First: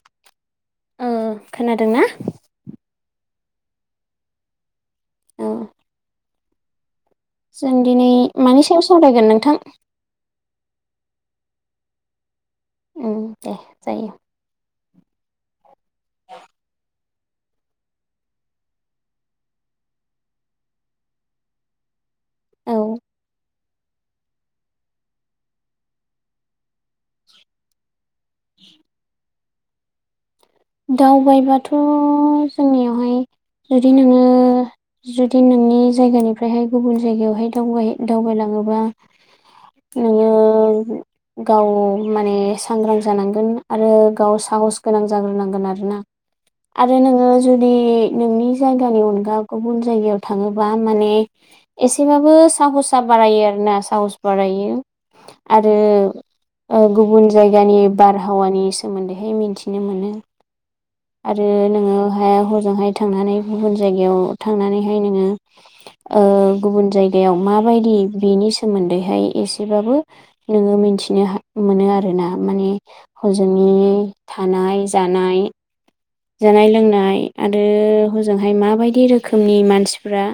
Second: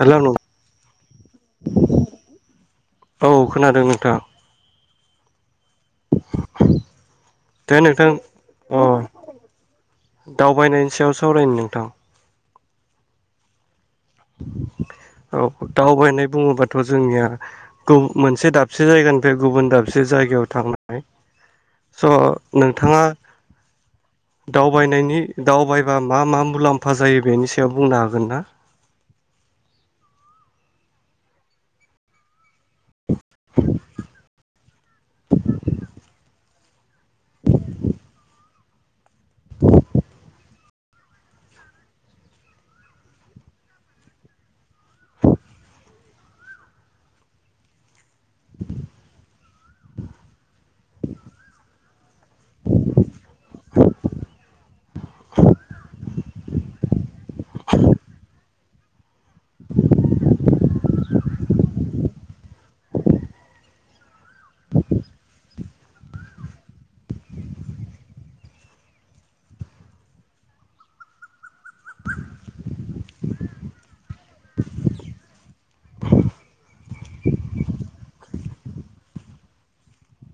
Hello नों ओ खोनादोंना [unintelligible] औ खोनादों नोंथां। औ। [unintelligible] जों नोंथां दिनै मानि अ सायाव सावरायगोन नोंथां? दावबायनायनि सायाव सावरायनो नोंथां। उम दे जायो। औ दावबायनाय बुङोबाथ' जोंनिया मोनसे दाबसे जायगानिफ्राय गुबुन दाबसे जायगायाव थांनाय। स' औ नोंथाङा। दावबायनायनि दावबायबा मा मा मुलाम्फा जायो बेनि सायाव बुंनो हागोन। हागोनना? दावबायबाथ। जोंनियावहाय जुदि नोङो। जुदि नोंनि जायगानिफ्रायहाय गुबुन जायगायावहाय दावबाय दावबायलाङोबा। नोङो। गाव माने सांग्रां जानांगोन आरो गाव साहस गोनां जाग्रोनांगोन। आरोना आरो नोङो जुदि नोंनि जायगानि अनगा गुबुन जायगायाव थाङोबा माने एसेबाबो साहसा बारायो आरोना साहस बारायो आरो गुबुन जायगानि बारहावानि सोमोन्दैहाय मिन्थिनो मोनो। आरो नोङोहाय हजोंहाय थांनानै गुबुन जायगायाव थांनानैहाय नोङो ओ गुबुन जायगायाव माबायदि बेनि सोमोन्दैहाय एसेबाबो नोङो मिथिनो मोनो आरोना माने हजोंनि थानाय जानाय। जानाय लोंनाय आरो हजोंहाय माबायदि रोखोमनि मानसिफोरा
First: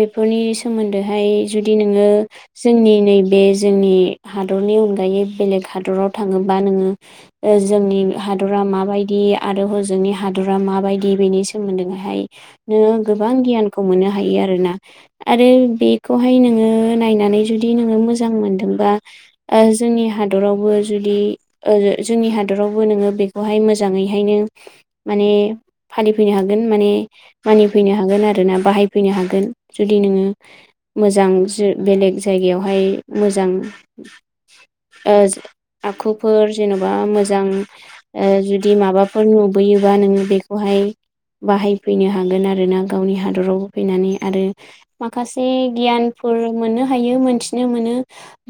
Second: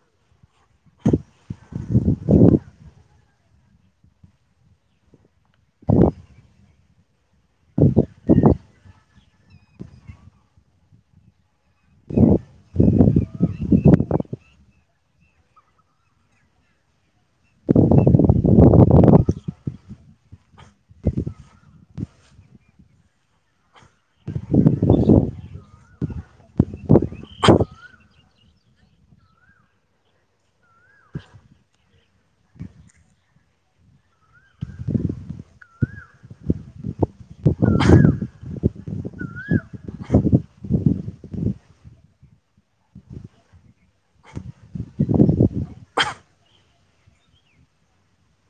बेफोरनि सोमोन्दैहाय जुदि नोङो जोंनि नैबे जोंनि हादरनि अनगायै बेलेग हादराव थाङोबा नोङो जोंनि हादरा माबायदि आरो हजों। जोंनि हादरा माबायदि बेनि सोमोन्दैहाय नोङो गोबां गियानखौ मोननो हायो आरोना आरो बेखौहाय नोङो नायनानै जुदि नोङो मोजां मोनदोंबा ओ जोंनि हादरावबो जुदि जोंनि हादरावबो नोङो बेखौहाय मोजाङैहायनो। माने फालिफैनो हागोन माने मानिफैनो हागोन आरोना बाहायफैनो हागोन जुदि नोङो मोजां बेलेग जायगायावहाय मोजां ओ आखुफोर जेन'बा मोजां जुदि माबा। नुबोयोबा नोङो बेखौहाय बाहायफैनो हागोन आरोना गावनि हादराव फैनानै आरो माखासे गियानफोर मोननो हायो मोनथिनो मोनो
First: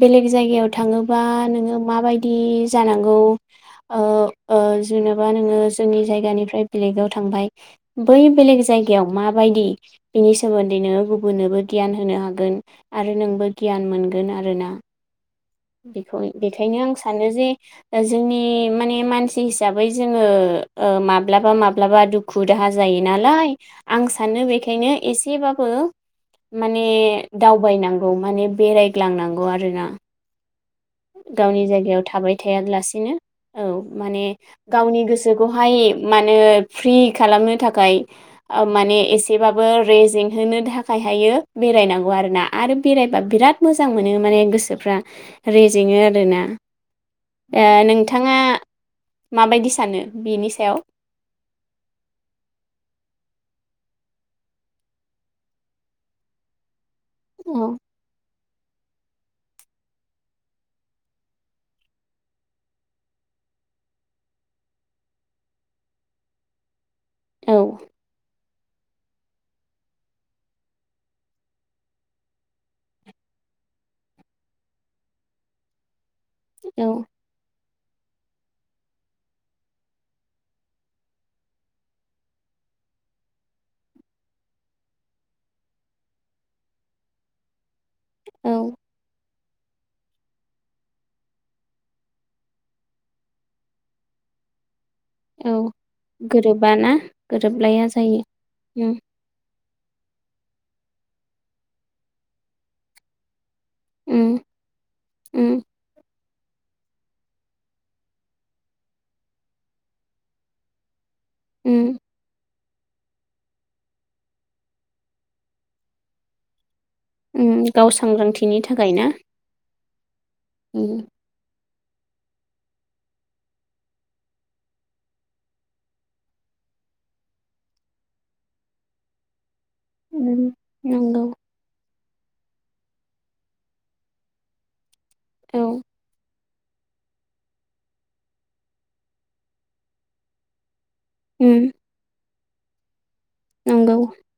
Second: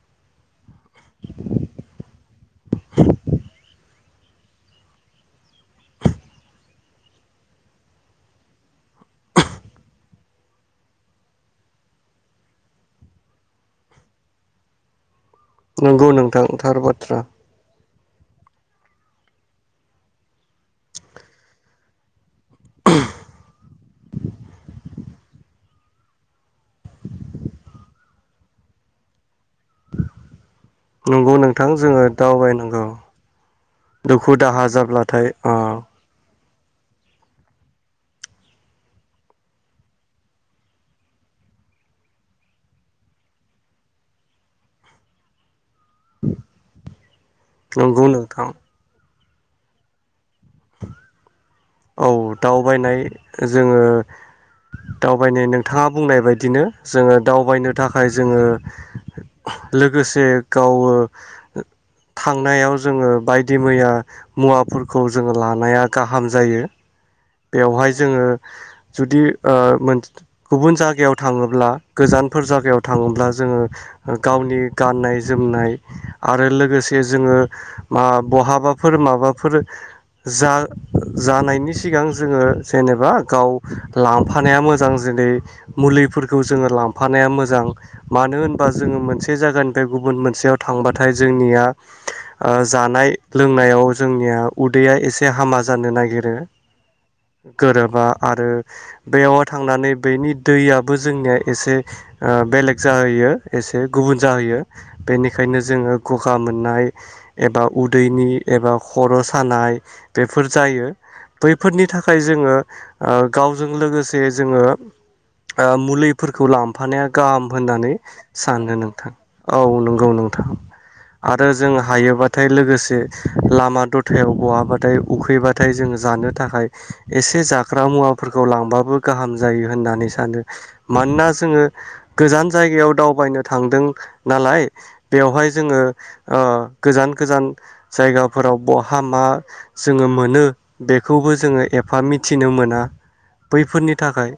बेलेग जायगायाव थाङोबा नोङो माबायदि जानांगौ ओ ओ जेनेबा। नोङो जोंनि जायगानिफ्राय बेलेगाव थांबाय बै बेलेग जायगायाव माबायदि बिनि सोमोन्दै नोङो गुबुननोबो गियान होनो हागोन आरो नोंबो गियान मोनगोन आरोना। नंगौ बेखौ नोंथां थार बेखायनो आं बाथ्रा सानो जे। जोंनि माने मानसि हिसाबै जोङो ओ माब्लाबा माब्लाबा दुखु दाहा जायो नालाय आं सानो बेखायनो एसेबाबो माने दावबायनांगौ माने बेरायग्लांनांगौ आरोना। नंगौ गावनि नोंथां जोङो जायगायाव थाबाय दावबायनांगौ थायालासिनो औ माने दुखु दाहा गावनि जाब्लाथाय अ गोसोखौहाय माने। फ्रि खालामनो थाखाय माने एसेबाबो रेजें होनो थाखायहायो बेरायनांगौ आरोना आरो बेरायबा बिराद मोजां मोनो माने गोसोफ्रा जोङो आरोना नंगौ नोंथाङा नोंथां माबायदि सानो। बिनि सायाव? औ दावबायनाय जोङो दावबायनाय नोंथाङा बुंनाय बायदिनो। जोङो दावबायनो औ थाखाय जोङो। लोगोसे गावो थांनायाव जोङो बायदि मैया मुवाफोरखौ जोङो लानाया गाहाम। जायो। औ बेवहाय जोङो जुदि ओ मोन गुबुन जागायाव थाङोब्ला गोजानफोर जागायाव थाङोब्ला जोङो गावनि गाननाय जोमनाय आरो औ लोगोसे जोङो मा बहाबाफोर माबाफोर जा जानायनि सि सिगां जोङो जेनेबा गाव लांफानाया मोजां जेरै मुलिफोरखौ जोङो लांफानाया मोजां। मानो औ होनबा जोङो मोनसे से जायगानिफ्राय गुबुन मोनसेयाव थांबाथाय जोंनिया ओ जानाय लोंनायाव जोंनिया उ औ दैैया गोरोबाना गोरोबलाया गोरोबा जायो आरो उम बेयाव थांनानै बेनि दैयाबो जोंनिया एसे ओ बेलेग जाहैयो एसे गुबुन उम जाहोयो उम बेनिखायनो जोङो ग गा मोननाय एबा उदैनि एबा खर सानाय बेफोर जायो बैफोरनि उम थाखाय जोङो ओ गावजों लोगोसे जोङो ओ मुलिफोरखौ लां फानाया उम गाहाम गाव होननानै सांग्रांथिनि सानो थाखाय ना नोंथां औ नों गौ नों उम जों हायोबाथाय लोगोसे लामा दथायाव बहाबाथाय उखैबाथाय जोङो जानो थाखाय एसे होननानै सानो उम नंगौ मानोना जोङो गोजान जायगायाव दावबायनो थांदों नालाय बेवहाय औ जोङो ओ गोजान गोजान जायगाफोराव बहा मा जोङो मोनो बेखौबो जोङो उम एफा मिथ थिनो मोना। बैफोरनि नंगौ थाखाय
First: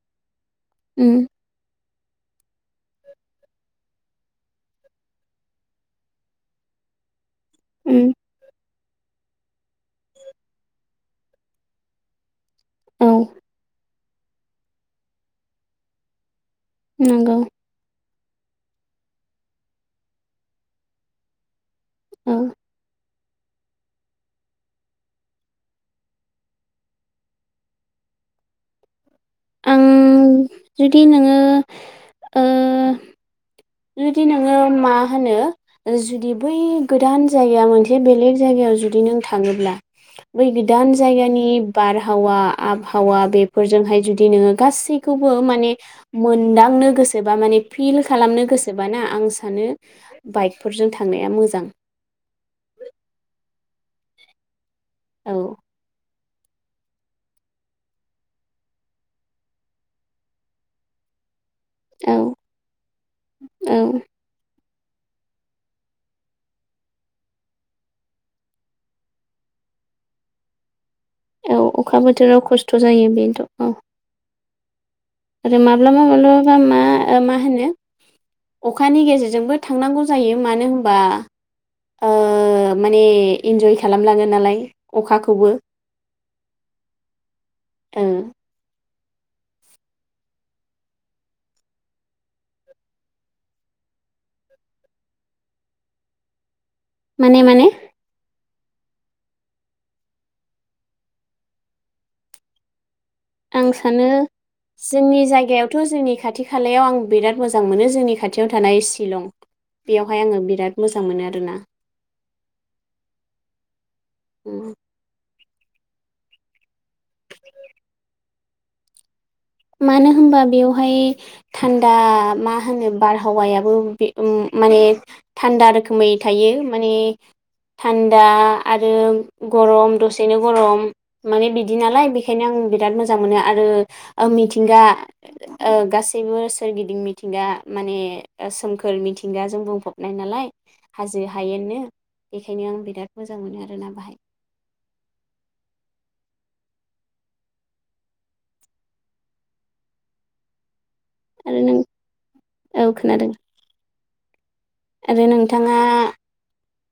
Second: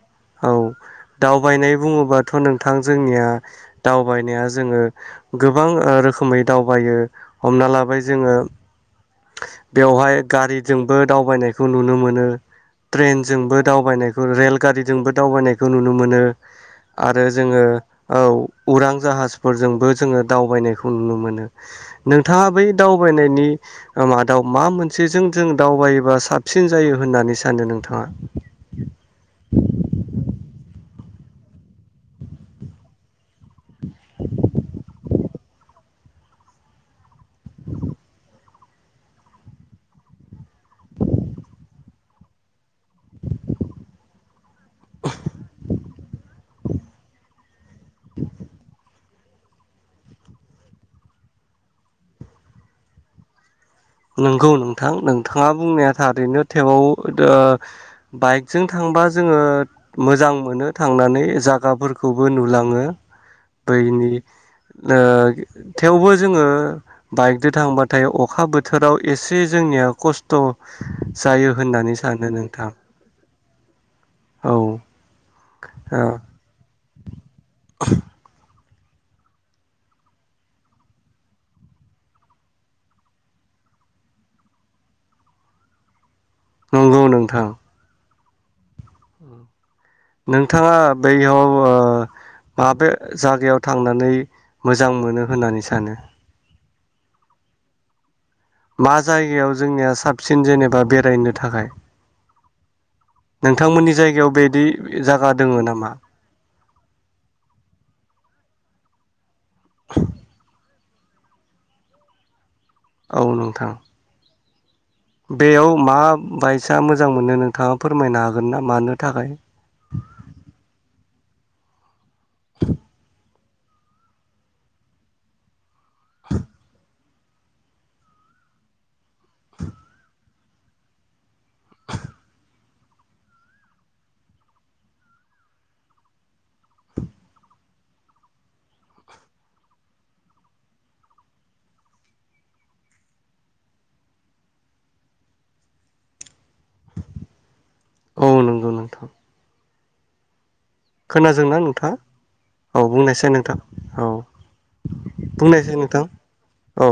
औ उम दावबायनाय बुङो बाथ' नोंथां जोंनिया दावबायनाया जोङो गोबां रोखोमै दावबायो हमना लाबाय उम जोङो बेवहाय गारिजोंबो दावबायनायखौ नुनो मोनो औ ट्रेनजोंबो दावबायनाय रेलगारिजोंबो आरो नंगौ जोङो औ उरां जाहाजफोरजोंबो जोङो दावबायनायखौ नुनो मोनो। औ नोंथाङा बै दाव फरायनायनि मादाव मा मोनसे जों दावबाय साबसिन जायो होननानै सानो नोंथाङा उ उ जुदि नोङो मा होनो जुदि बै गोदान जायगा मोनसे बेलेग जायगायाव जुदि नों थाङोब्ला बै गोदान जायगानि बारहावा आबहावा बेफोरजोंहाय जुदि नोङो गासैखौबो माने मोनदांनो गोसोबा माने फिल खालामनो गोसो ना आं सानो बाइकफोरजों थांनाया मोजां नंगौ नों थां नोंथाङा औ बुंनाया थारैनो थेवाव ओ बाइकजों थांबा जोङो मोजां मोनो थांनानै जा गा फोरखौबो औ नुलाङो औ बैनि ओ थेवबो जोङो बाइकजों थांबा थाय अखा बो थोराव एसे जोंनिया खस्थ जायो औ होननानै अखा सानो बोथोराव नोंथां खस्थ' जायो बेथ' औ औ आरो ओ माब्लाबा माब्लाबा मा ओ मा होनो अखानि गेजेरजोंबो थांनांगौ जायो मानो होनबा ओ माने इन्जय खालामलाङो नालाय अखाखौबो नंगौ नोंथां ओं नोंथाङा बैयाव ओ माबे जायगायाव थांनानै मोजां मोनो होननानै सानो माने माने मा जायगायाव जोंनिया साबसिन जेनेबा बेरायनो थाखाय आं नोंथांमोननि सानो जायगायाव बिदि जोंनि जागा दोङो जायगायावथ' नामा जोंनि खाथि-खालायाव आं बिराद मोजां मोनो जोंनि खाथियावथ' थानाय शिलं बेयावहाय आङो बिराद मोजां मोनो आरोना औ नोंथां उम बेयाव मा बायसा मोजां मोनो नोंथाङा फोरमायनो हागोन ना मानो थाखाय मानो होनबा बेवहाय थान्दा मा होनो बार हावायाबो बे माने थान्दा रोखो मै थायो माने थान्दा आरो गरम दसे बिनो गरम माने बिदि नालाय बेखायनो आं बिराद मोजां मोनो आरो ओ मिथिंगा ओ गासैबो सोरगिदिं मिथिंगा माने सोमखोर मिथिंगाजों बुंफबनाय नालाय हाजो हायनो बेखायनो आं बिराद मोजां मोनो आरोना बाहाय । औ नंगौ नोंथां। खोनादोंना आरो नों नोंथाङा औ बुंनायसै नोंथां औ। आरो बुंनायसाय नोंथाङा नोंथां औ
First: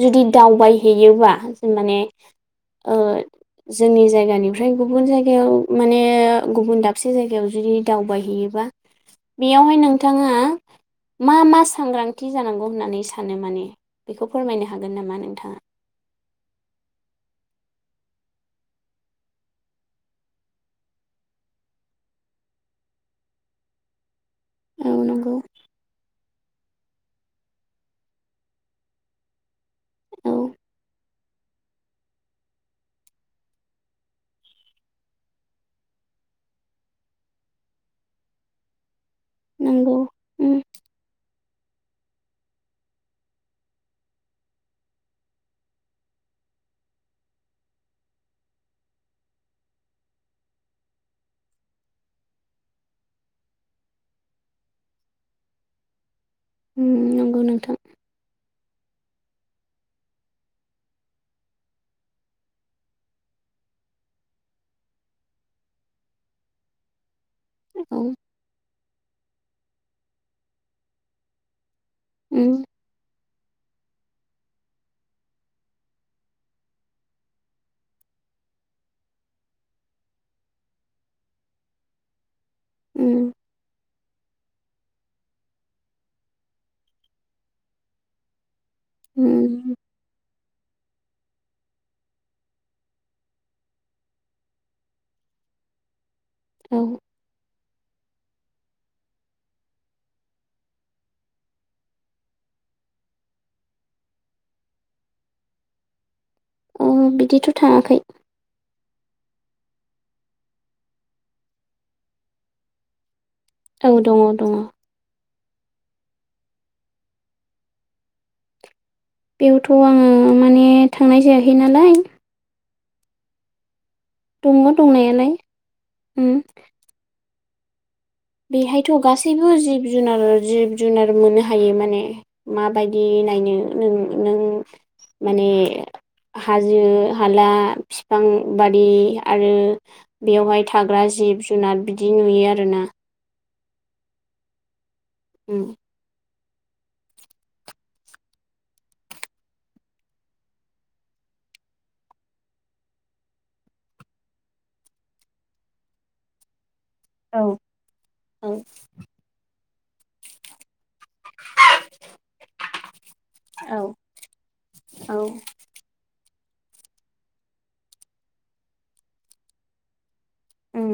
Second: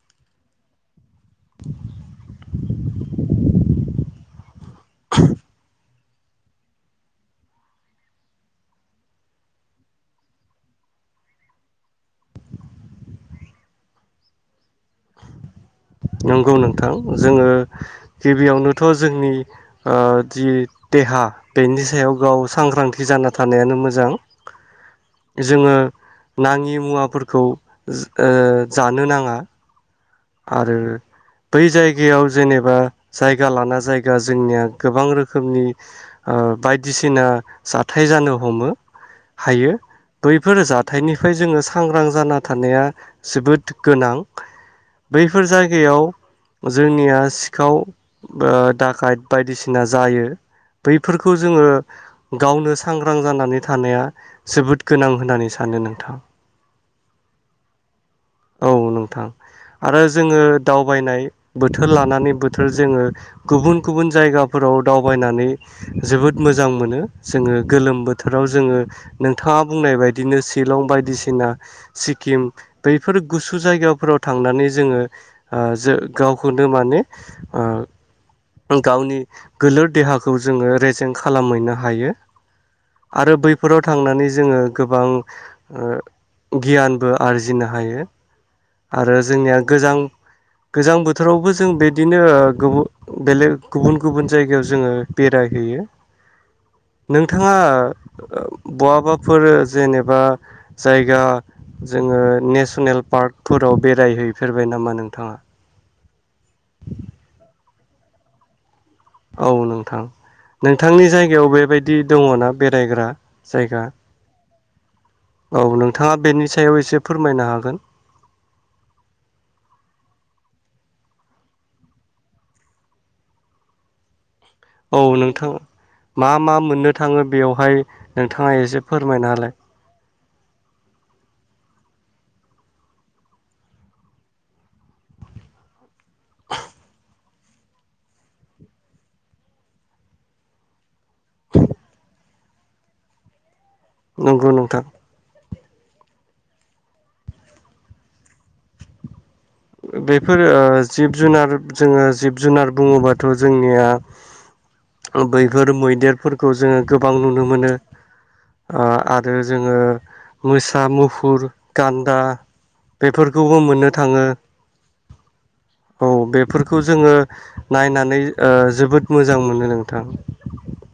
जुदि दावबायहैयोबा जेन माने ओ जोंनि जायगानिफ्राय गुबुन जायगायाव माने गुबुन दाबसे जायगायाव जुदि दावबायहैयोबा बेयावहाय नोंथाङा मा मा सांग्रांथि जानांगौ होननानै सानो माने बेखौ फोरमायनो हागोन नामा नोंथाङा। नंगौ नोंथां जोङो गिबियावनोथ' जोंनि ओ जि देहा बेनि सायाव गाव सांग्रांथि जाना थानायानो मोजां‌ औ नंगौ जोङो नाङि मुवाफोरखौ खौ ओ जानो नाङा। औ जेयाव जेनेबा जायगायाव जेनेबा जायगा लाना जायगा जोंनिया गोबां रोखोमनि ओ बायदिसिना जाथाय जानो हमो हायो नंगौ उम बैफोर जाथायनिफ्राय जोङो सांग्रां जाना थानाया जोबोद गोनां। बैफोर जायगायाव जोंनिया सिखाव ओ दाखायद बायदिसिना जायो बैफोरखौ जोङो गावनो सांग्रां जानानै थानाया जोबोद गोनां होननानै सानो नोंथाङा। उम नंगौ नोंथां। औ नोंथां। आरो जोङो दावबायनाय बोथोर लानानै बोथोर जोङो गुबुन गुबुन जायगाफोराव दावबायनानै जोबोद मोजां मोनो। जोङो औ गोलोम बोथोराव जोङो नोंथाङा बुंनाय बायदिनो शिलं बायदिसिना सिक्किम उम बैफोर गुसु जायगायाव फोराव थांनानै जोङो जो गावखौनो माने गावनि गोलोर देहाखौ जोङो रेजेंन्ट खालामहैनो हायो। उम आरो बैफोराव थांनानै जोङो गोबां ओ गियानबो आरजिनो हायो। आरो जोंनिया उम गोजां गोजां बोथोरावबो जों बिदिनो ओ गुबु बेलेग गुबुन गुबुन जायगायाव जोङो बेरायहैयो। औ नोंथाङा ओ बहाबाफोर जेनेबा जायगा जोङो नेसनेल पार्कफोराव बेरायहैयो फेरबाय नामा नोंथाङा। उम बिदिथ' थाङाखै औ नोंथां नोंथांनि जायगायाव बेबायदि दङ ना बेरायग्रा जायगा औ दङ दङ। औ नोंथाङा बेनि सायाव एसे फोरमायनो हागोन। बेयावथ' आङो माने थांनाय जायाखै नालाय दङ औ दंनायालाय नोंथां उम मा मा मोननो थाङो। बेवहाय बेहायथ' गासैबो जिब जुनार जिब जुनार मोननो हायो माने माबायदि नायनो नों नों माने हाजो हाला बिफां बारि आरो बेयावहाय थाग्रा जिब जुनार बिदि नुयो आरोना नंगौ नोंथां उम बेफोरो ओ जिब जुनार जोङो जिब जुनार बुङोबाथ' जोंनिया बैफोर मैदेरफोरखौ जोङो गोबां औ नुनो मोनो औ ओ आरो जों ओ मोसा मुफ फुर गान्दा बेफोरखौबो औ मोननो थाङो औ औ बेफोरखौ जोङो नायनानै ओ जोबोद मोजां मोनो नोंथां उम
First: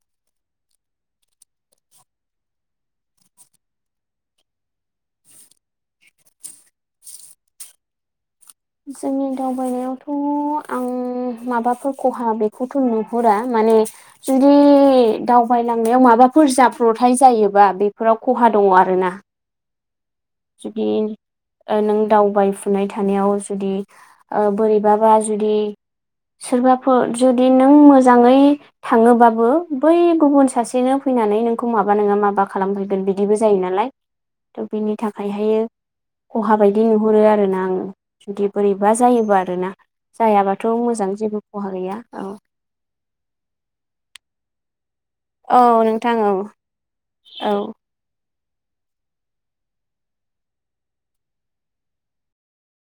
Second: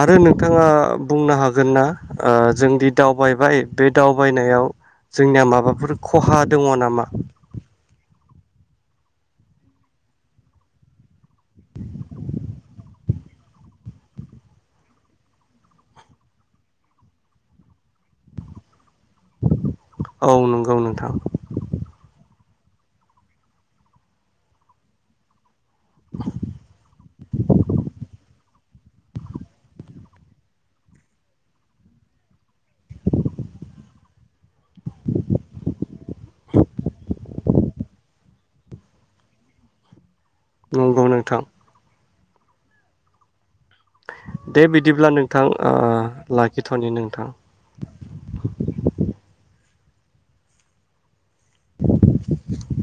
आरो नोंथाङा बुंनो हागोन ना ओ जोंदि दावबायबाय बे दावबायनायाव जोंनिया माबाफोर खहा दङ नामा जोंनि दावबायनायावथ' आं माबाफोर खहा बेखौथ' नुहुरा माने जुदि दावबायलांनायाव माबाफोर जाब्रथाय जायोबा बेफोराव खहा दङ आरो ना [inaudible] नंगौ जुदि नोंथां ओ नों दावबाय फुनाय थानायाव जुदि ओ बोरैबाबा जुदि सोरबाफोर जुदि नों मोजाङै थाङोबाबो बै गुबुन सासेनो फैनानै नोंखौ माबा नङा माबा खालामफैगोन बिदिबो जायो नालाय दा बिनि थाखायहायो खहा बायदि नुहरो आरो ना आं जुदि बोरैबा जायोबा आरो ना जायाबाथ' नंगौ मोजां नोंथां जेबो खहा गैया औ दे बि बिदिब्ला नोंथां औ ओ नोंथां औ लाखिथ'नि नोंथां औ [inaudible]